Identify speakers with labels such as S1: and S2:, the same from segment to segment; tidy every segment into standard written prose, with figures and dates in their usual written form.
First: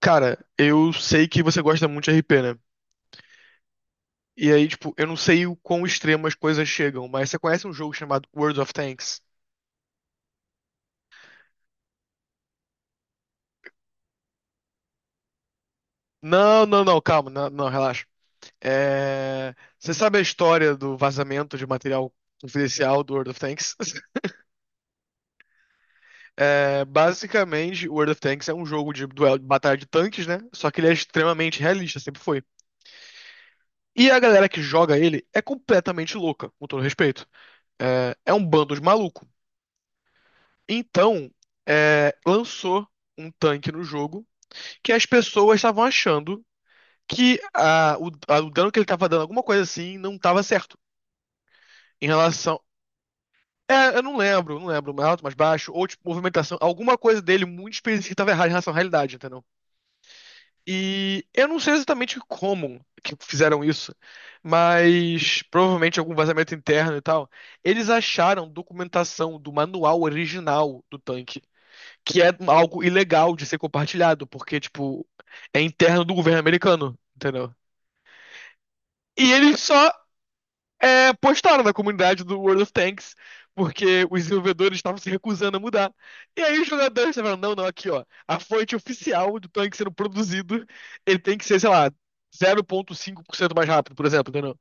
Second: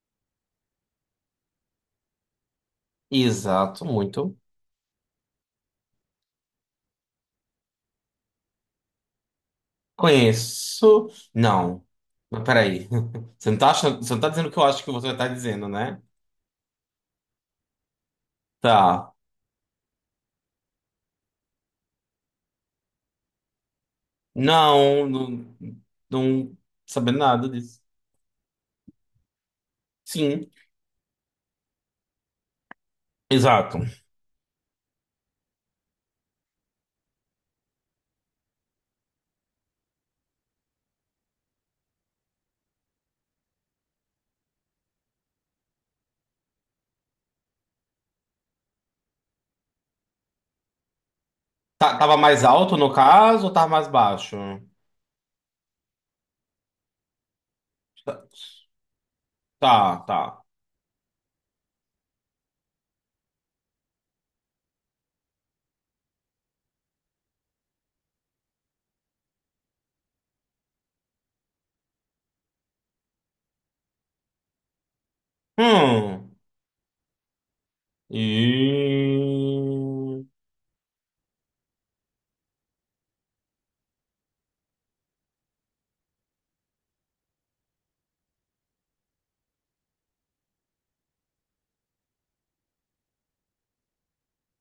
S1: Cara, eu sei que você gosta muito de RP, né?
S2: Exato, muito.
S1: E aí, tipo, eu não sei o quão extremo as coisas chegam, mas você conhece um jogo chamado World of Tanks?
S2: Conheço. Não. Mas peraí. Você não tá dizendo o que eu acho que você tá dizendo, né?
S1: Não, não, não, calma, não, não, relaxa.
S2: Tá.
S1: Você sabe a história do vazamento de material confidencial do World of Tanks?
S2: Não, não, não, sabendo nada disso.
S1: Basicamente, o World of Tanks é um jogo de duelo, de batalha de tanques, né?
S2: Sim,
S1: Só que ele é extremamente realista, sempre foi.
S2: exato.
S1: E a galera que joga ele é completamente louca, com todo respeito. É um bando de maluco. Então, lançou um tanque no jogo que as pessoas estavam achando que o dano que ele estava dando, alguma coisa assim, não estava certo. Em
S2: Tava mais
S1: relação.
S2: alto no caso ou tava mais
S1: Eu não
S2: baixo?
S1: lembro, não lembro, mais alto, mais baixo, ou tipo, movimentação, alguma coisa dele muito específica estava errada em relação à realidade, entendeu?
S2: Tá.
S1: E eu não sei exatamente como que fizeram isso, mas provavelmente algum vazamento interno e tal. Eles acharam documentação do manual original do tanque, que é algo ilegal de ser compartilhado, porque, tipo, é interno do
S2: Hum.
S1: governo americano, entendeu? E eles só
S2: E...
S1: postaram na comunidade do World of Tanks, porque os desenvolvedores estavam se recusando a mudar. E aí os jogadores falaram, não, não, aqui, ó, a fonte oficial do tanque sendo produzido, ele tem que ser, sei lá, 0,5% mais rápido, por exemplo, entendeu?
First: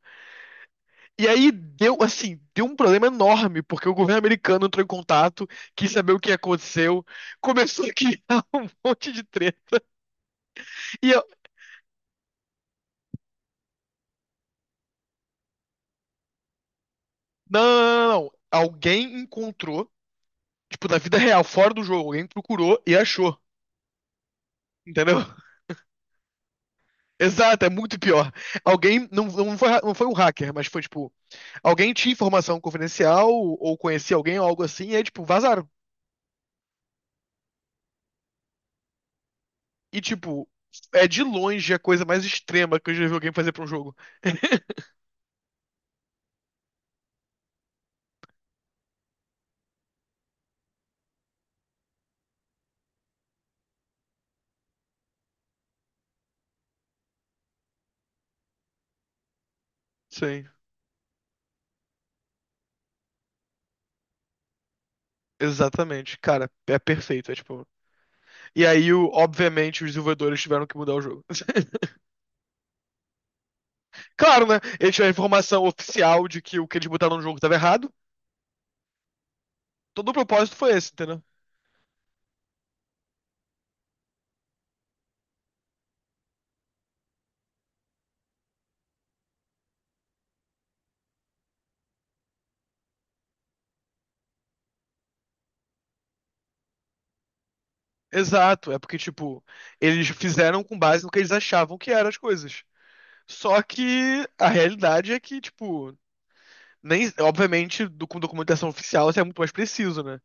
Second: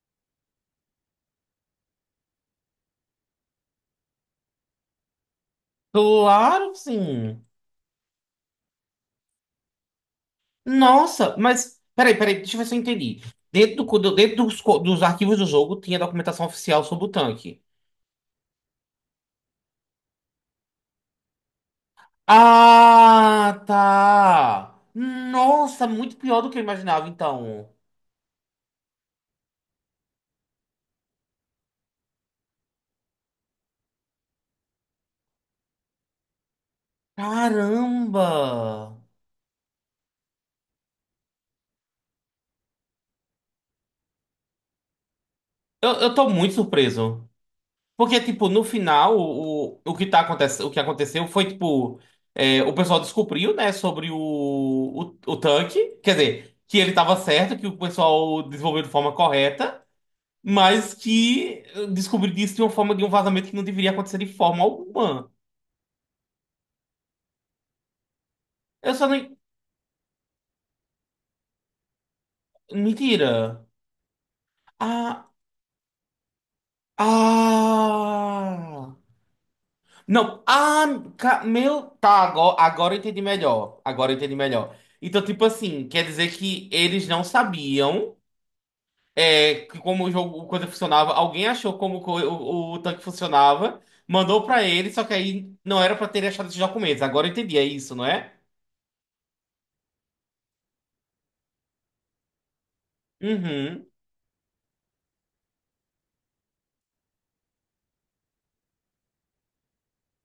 S1: E aí deu, assim, deu um problema enorme, porque o governo americano entrou em contato, quis saber o que
S2: Claro que
S1: aconteceu,
S2: sim.
S1: começou a criar um monte de treta. E
S2: Nossa, mas peraí, deixa eu ver se eu entendi. Dentro dos arquivos do jogo tinha documentação oficial sobre o
S1: Não,
S2: tanque.
S1: não, não, não. Alguém encontrou, tipo, na vida real, fora do jogo, alguém procurou e achou.
S2: Ah, tá.
S1: Entendeu?
S2: Nossa, muito pior do que eu imaginava,
S1: Exato, é
S2: então.
S1: muito pior. Alguém, não, não foi, não foi um hacker, mas foi tipo, alguém tinha informação confidencial ou conhecia alguém ou algo assim, e aí, tipo, vazaram.
S2: Caramba!
S1: E, tipo, é de longe a coisa mais extrema que eu já vi alguém fazer pra um jogo.
S2: Eu tô muito surpreso. Porque, tipo, no final, o que aconteceu foi, tipo, o pessoal descobriu, né, sobre o tanque. Quer dizer, que ele tava certo, que o pessoal desenvolveu de forma correta.
S1: Sim,
S2: Mas que eu descobri disso de uma forma de um vazamento que não deveria acontecer de forma alguma.
S1: exatamente. Cara, é perfeito. É tipo. E aí,
S2: Eu só nem.
S1: obviamente, os desenvolvedores tiveram que mudar o jogo.
S2: Mentira.
S1: Claro, né? Eles tiveram a
S2: Ah.
S1: informação oficial de que o que eles botaram no jogo estava errado.
S2: Ah.
S1: Todo o
S2: Não.
S1: propósito foi
S2: Ah,
S1: esse, entendeu?
S2: ca- meu. Tá, agora eu entendi melhor. Agora eu entendi melhor. Então, tipo assim, quer dizer que eles não sabiam que como o coisa funcionava. Alguém achou como o tanque funcionava, mandou pra ele, só que aí não era pra ter achado esses documentos. Agora eu entendi, é isso, não é?
S1: Exato. É porque, tipo, eles fizeram com base no que eles achavam que eram as coisas. Só
S2: Uhum.
S1: que a realidade é que, tipo, nem, obviamente, do, com documentação oficial isso é muito mais preciso, né?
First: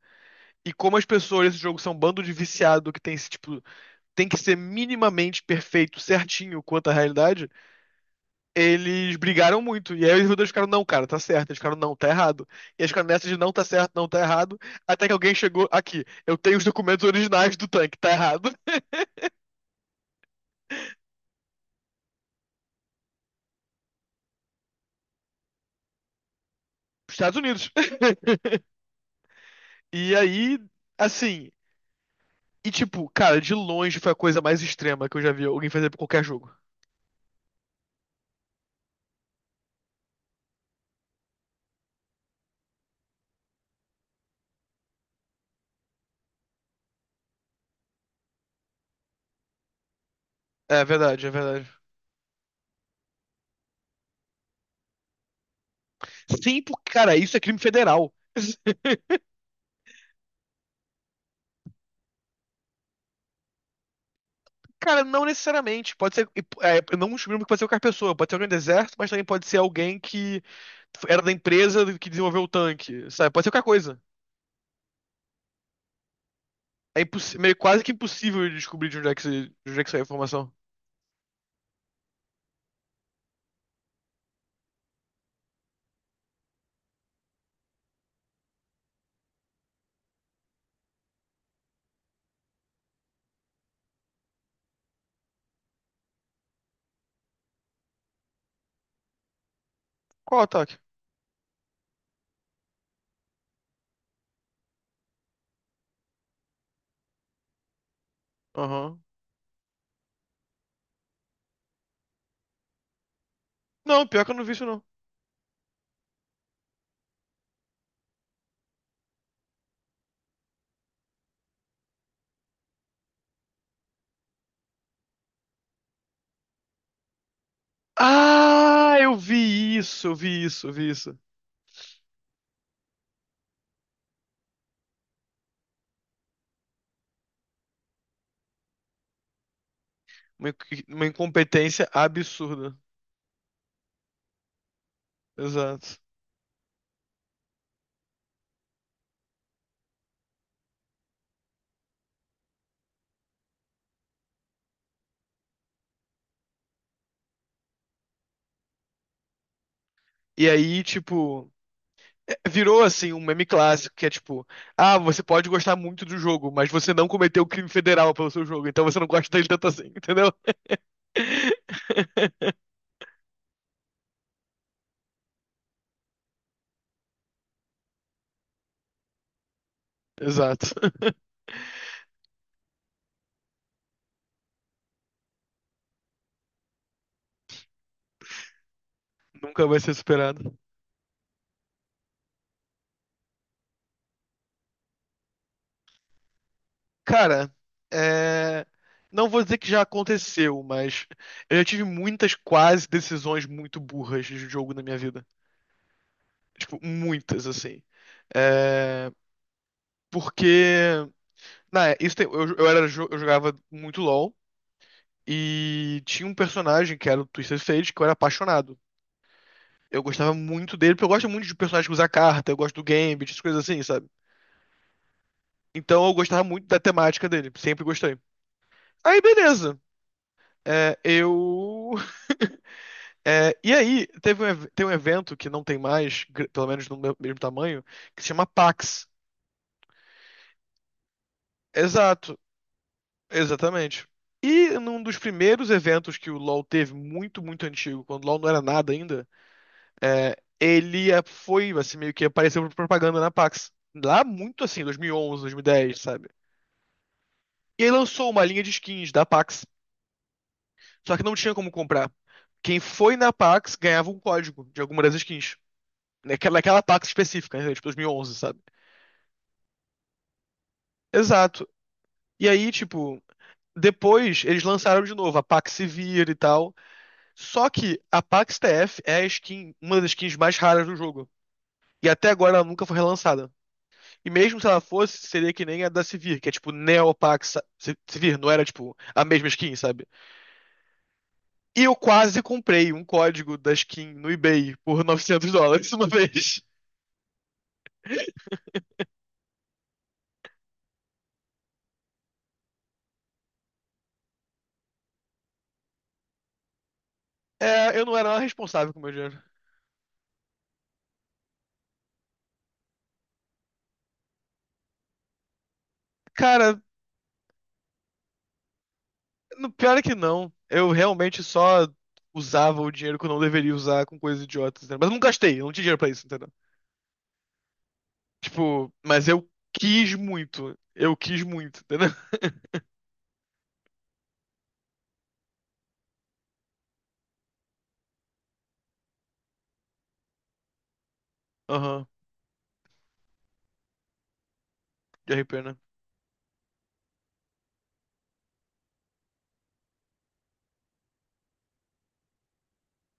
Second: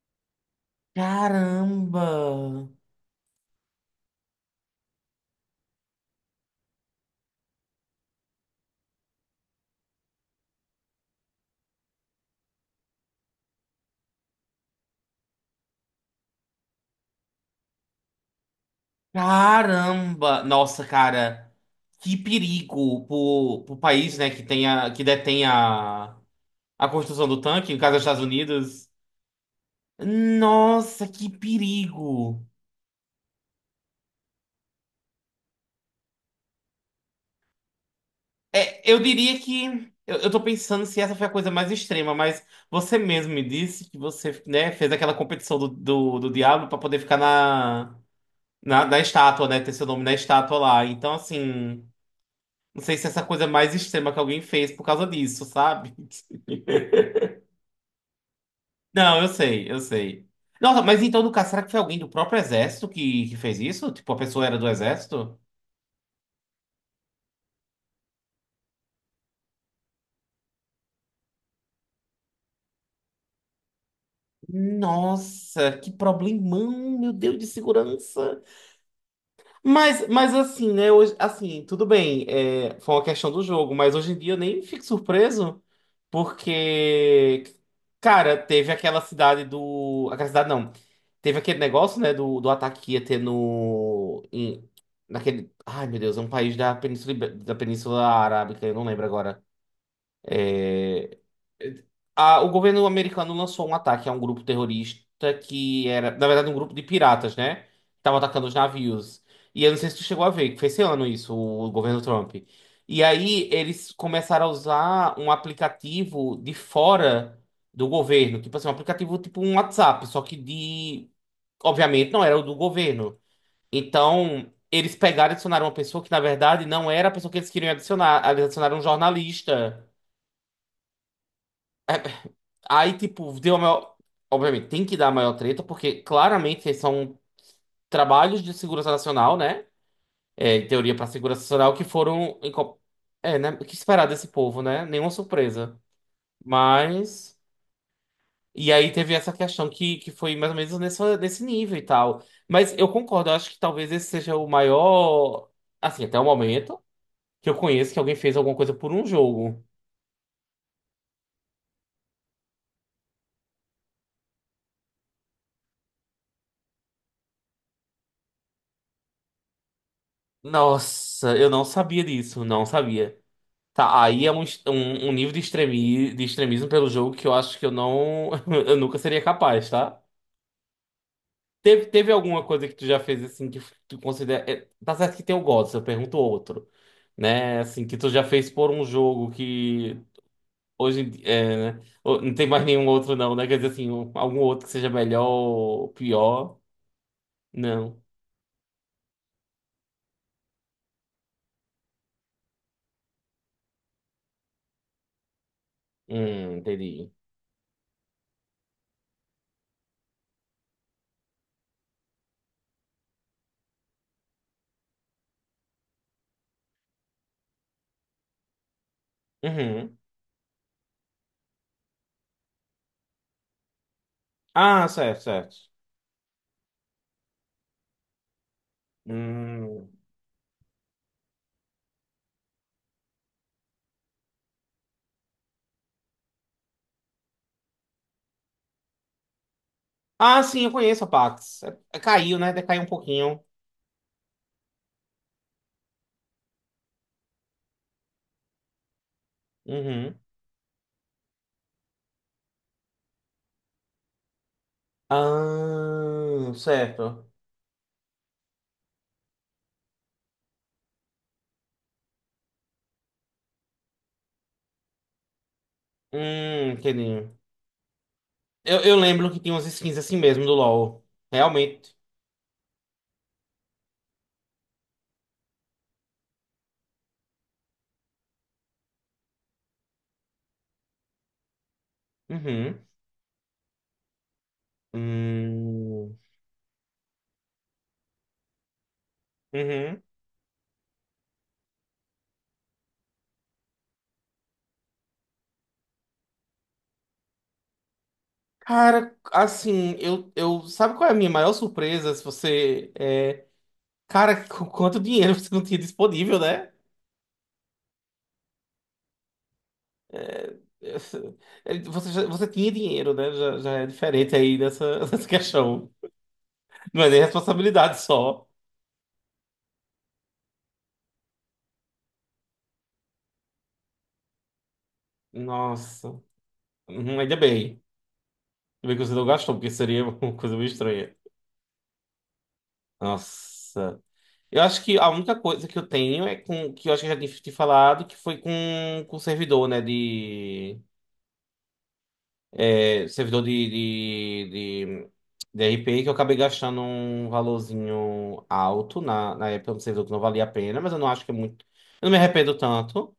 S1: E como as pessoas nesse jogo são um
S2: Caramba!
S1: bando de viciado que tem esse, tipo, tem que ser minimamente perfeito, certinho quanto à realidade, eles brigaram muito. E aí os dois ficaram, não, cara, tá certo. Eles ficaram, não, tá errado. E eles ficaram nessa de não tá certo, não tá errado. Até que alguém chegou aqui. Eu tenho os documentos originais do tanque, tá errado.
S2: Caramba! Nossa, cara, que perigo pro país, né, que detém a construção
S1: Estados
S2: do
S1: Unidos.
S2: tanque, no caso dos Estados Unidos.
S1: E aí,
S2: Nossa, que
S1: assim.
S2: perigo!
S1: E tipo, cara, de longe foi a coisa mais extrema que eu já vi alguém fazer pra qualquer jogo.
S2: É, eu diria que. Eu tô pensando se essa foi a coisa mais extrema, mas você mesmo me disse que você, né, fez aquela competição do Diablo pra poder ficar na estátua, né, ter seu nome na estátua
S1: É
S2: lá. Então,
S1: verdade, é verdade.
S2: assim. Não sei se é essa coisa mais extrema que alguém fez por causa disso, sabe?
S1: Sim, porque, cara, isso é crime federal.
S2: Não, eu sei. Nossa, mas então, no caso, será que foi alguém do próprio exército que fez isso? Tipo, a pessoa era do
S1: Cara, não
S2: exército?
S1: necessariamente. Pode ser. É, não um crime que pode ser qualquer pessoa. Pode ser alguém do exército, mas também pode ser alguém que era da empresa que desenvolveu o tanque, sabe? Pode ser qualquer coisa.
S2: Nossa, que problemão,
S1: É
S2: meu Deus,
S1: impossi-
S2: de
S1: meio quase que
S2: segurança.
S1: impossível de descobrir de onde é que, de onde é que saiu a
S2: Mas
S1: informação.
S2: assim, né? Hoje, assim, tudo bem, foi uma questão do jogo, mas hoje em dia eu nem fico surpreso, porque, cara, teve aquela cidade do. Aquela cidade não. Teve aquele negócio, né, do ataque que ia ter no. em- naquele. Ai, meu Deus, é um país da Península Arábica, eu não lembro agora
S1: Qual o ataque?
S2: o governo americano lançou um ataque a um grupo terrorista que era, na verdade, um grupo de piratas, né? Que estavam atacando os
S1: Aham.
S2: navios. E eu não sei se tu chegou a ver, que foi esse ano isso, o governo Trump. E aí eles
S1: Não, pior que eu não
S2: começaram a
S1: vi isso, não.
S2: usar um aplicativo de fora do governo, tipo assim, um aplicativo tipo um WhatsApp, só que de, obviamente, não era o do governo. Então, eles pegaram e adicionaram uma pessoa que, na verdade, não era a pessoa que eles queriam adicionar. Eles adicionaram um
S1: Ah, eu vi
S2: jornalista.
S1: isso, eu vi isso, eu vi isso.
S2: É, Aí, tipo, deu a maior. Obviamente, tem que dar a maior treta, porque claramente são trabalhos de segurança nacional, né?
S1: Uma,
S2: É, em
S1: inc-
S2: teoria
S1: uma
S2: para segurança nacional,
S1: incompetência absurda.
S2: É, né? O que esperar desse povo, né? Nenhuma surpresa.
S1: Exato.
S2: Mas. E aí teve essa questão que foi mais ou menos nessa, nesse nível e tal. Mas eu concordo, eu acho que talvez esse seja o maior. Assim, até o momento, que eu conheço que alguém fez alguma coisa por um jogo.
S1: E aí, tipo. Virou assim um meme clássico que é tipo, ah, você pode gostar muito do jogo, mas você não cometeu crime federal pelo seu jogo, então você não gosta dele tanto assim, entendeu?
S2: Nossa, eu não sabia disso, não sabia. Tá, aí é um nível de, extremismo pelo jogo que eu acho que eu não. Eu nunca seria capaz, tá?
S1: Exato.
S2: Teve alguma coisa que tu já fez assim que tá certo que tem o GOTS, eu pergunto outro. Né? Assim, que tu já fez por um jogo
S1: Nunca vai ser
S2: que
S1: superado.
S2: É, né? Ô, Não tem mais nenhum outro, não, né? Quer dizer assim, algum outro que seja melhor ou pior.
S1: Cara,
S2: Não.
S1: é... não vou dizer que já aconteceu, mas eu já tive muitas quase decisões muito burras de jogo na minha vida. Tipo,
S2: Entendi.
S1: muitas assim. É... Porque eu jogava muito LoL. E tinha um personagem que era o Twisted Fate, que eu era apaixonado.
S2: Uhum.
S1: Eu gostava muito dele, porque eu gosto muito de personagens que usa carta, eu gosto do Gambit, essas coisas assim, sabe?
S2: Ah, certo.
S1: Então eu gostava muito da temática dele, sempre gostei. Aí, beleza.
S2: Hum.
S1: É, eu. E aí, tem um evento que não tem mais, pelo menos no meu- mesmo tamanho, que se chama PAX.
S2: Ah, sim, eu conheço a Pax.
S1: Exato,
S2: Caiu, né? Decaiu um pouquinho.
S1: exatamente. E num dos primeiros eventos que o LoL teve, muito, muito antigo, quando o LoL não era nada ainda,
S2: Uhum.
S1: Ele foi, assim, meio que apareceu por propaganda na Pax. Lá muito assim, 2011, 2010, sabe?
S2: Ah, certo.
S1: E aí lançou uma linha de skins da Pax, só que não tinha como comprar. Quem foi na Pax ganhava um código de alguma das skins. Naquela, naquela Pax
S2: Entendi.
S1: específica, né? Tipo 2011, sabe?
S2: Eu lembro que tinha umas skins assim mesmo do LoL.
S1: Exato.
S2: Realmente.
S1: E aí, tipo, depois eles lançaram de novo a Pax Severe e tal. Só que a Pax TF é a skin, uma das skins mais raras do jogo. E até agora ela
S2: Uhum.
S1: nunca foi relançada. E mesmo se ela fosse, seria que nem a da
S2: Hum.
S1: Sivir, que é tipo Neopax Sivir, não era tipo a mesma skin,
S2: Uhum.
S1: sabe? E eu quase comprei um código da skin no eBay por 900 dólares uma vez.
S2: Cara, assim, eu, eu. Sabe qual é a minha maior surpresa? Se você. É... Cara, com quanto dinheiro você não tinha disponível, né?
S1: É, eu não era nada responsável com o meu dinheiro.
S2: É, Você, você tinha dinheiro, né? Já é diferente aí dessa, dessa questão.
S1: Cara,
S2: Não é nem responsabilidade só.
S1: no, pior é que não. Eu realmente só usava o dinheiro que eu não deveria usar com coisas idiotas, entendeu? Mas eu não gastei, eu não tinha dinheiro pra
S2: Nossa.
S1: isso, entendeu?
S2: Uhum, ainda bem. Ainda
S1: Tipo,
S2: bem que você não
S1: mas eu
S2: gastou, porque seria
S1: quis
S2: uma coisa meio
S1: muito.
S2: estranha.
S1: Eu quis muito, entendeu?
S2: Nossa. Eu acho que a única coisa que eu tenho é com que eu acho que eu já tinha te falado, que foi com servidor, né?
S1: Aham,
S2: Servidor de,
S1: de RP,
S2: de
S1: né?
S2: RP, que eu acabei gastando um valorzinho alto na, na época, um servidor que não valia a pena, mas eu não acho que é muito. Eu não me arrependo tanto.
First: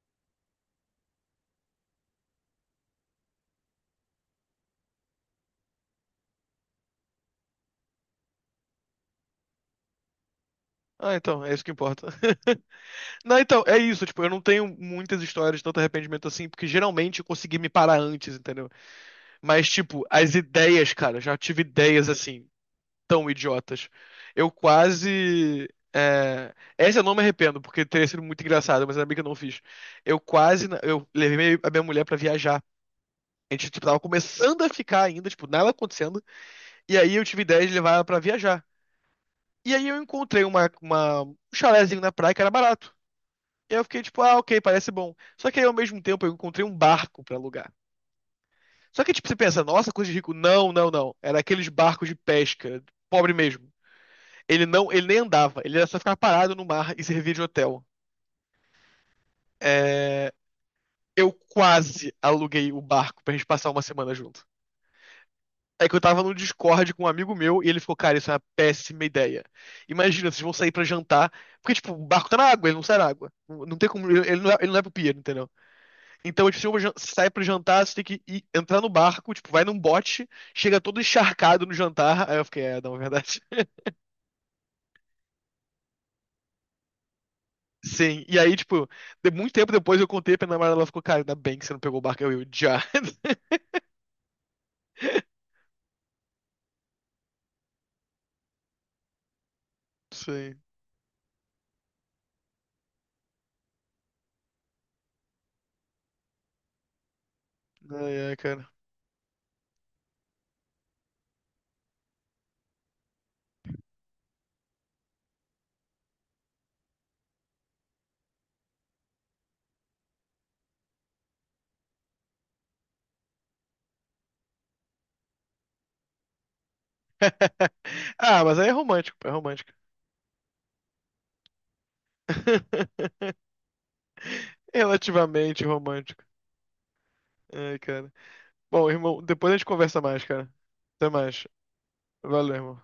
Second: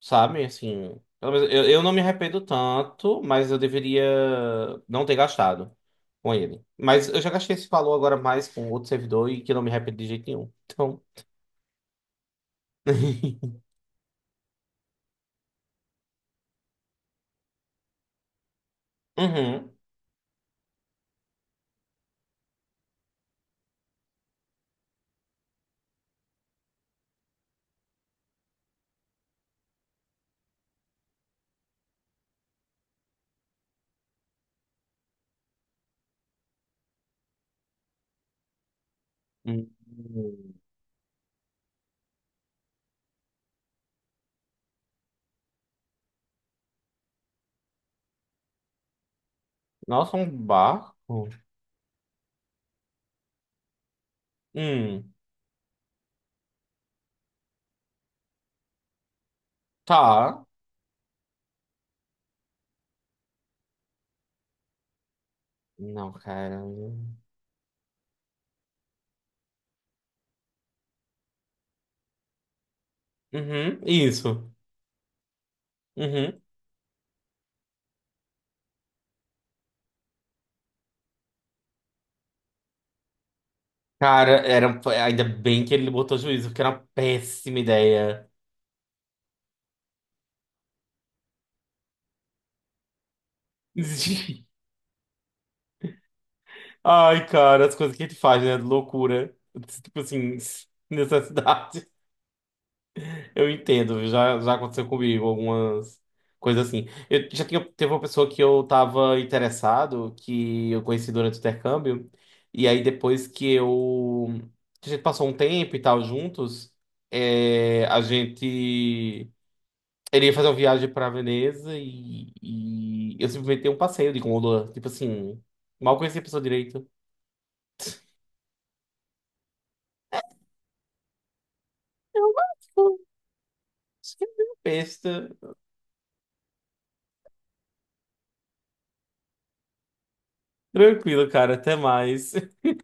S2: Sabe, assim, pelo menos eu não me arrependo tanto, mas eu deveria não ter gastado com ele. Mas eu já gastei esse valor agora mais com outro servidor e que eu não me arrependo de jeito nenhum. Então.
S1: Ah, então, é isso que importa. Não, então, é isso, tipo, eu não tenho muitas histórias de tanto arrependimento assim, porque geralmente eu consegui me parar antes, entendeu? Mas,
S2: Uhum.
S1: tipo, as ideias, cara, já tive ideias assim, tão idiotas. Eu quase. Essa eu não me arrependo, porque teria sido muito engraçado, mas ainda bem que eu não fiz. Eu quase. Eu levei a minha mulher pra viajar. A gente, tipo, tava começando a ficar ainda, tipo, nada acontecendo, e aí eu tive ideia de levar ela pra viajar.
S2: Hum.
S1: E aí eu encontrei uma, um chalézinho na praia que era barato. E aí eu fiquei tipo, ah, ok, parece bom. Só que aí, ao mesmo tempo, eu encontrei um barco pra alugar. Só que, tipo, você pensa, nossa, coisa de
S2: Nossa, um
S1: rico. Não, não, não.
S2: barco?
S1: Era aqueles barcos de pesca, pobre mesmo. Ele não, ele
S2: Hum,
S1: nem andava, ele era só ficar parado no mar e servir de hotel. É,
S2: tá.
S1: Eu quase aluguei o barco pra gente passar uma semana junto. É que eu
S2: Não,
S1: tava no
S2: cara.
S1: Discord com um
S2: Uhum,
S1: amigo meu e ele ficou, cara, isso é uma péssima ideia. Imagina, vocês vão sair pra jantar, porque, tipo, o barco tá na água, ele não sai na água. Não tem como, ele não
S2: isso.
S1: é, ele não é pro pier, entendeu?
S2: Uhum.
S1: Então, tipo, você sai pro jantar, você tem que entrar no barco, tipo, vai num bote, chega todo encharcado no jantar. Aí eu fiquei, não, é verdade.
S2: Cara, era, ainda bem que ele botou juízo, porque era uma péssima
S1: Sim,
S2: ideia.
S1: e aí, tipo, de muito tempo depois eu contei pra minha namorada, ela ficou, cara, ainda bem que você não pegou o barco, eu já.
S2: Ai, cara, as coisas que a gente faz, né? Loucura. Tipo assim,
S1: Sim,
S2: necessidade. Eu entendo, viu? Já aconteceu comigo algumas coisas assim. Teve uma
S1: ai,
S2: pessoa
S1: ai,
S2: que eu
S1: cara.
S2: tava interessado, que eu conheci durante o intercâmbio, e aí depois que eu. Que A gente passou um tempo e tal juntos, é, a gente. Ele ia fazer uma viagem pra Veneza e eu simplesmente dei um passeio de gôndola. Tipo assim, mal conhecia a pessoa direito.
S1: Ah, mas aí é romântico, pô, é romântico.
S2: Acho que é besta.
S1: Relativamente romântico. Ai, cara. Bom, irmão, depois a gente conversa mais, cara. Até
S2: Tranquilo,
S1: mais.
S2: cara. Até mais.
S1: Valeu, irmão.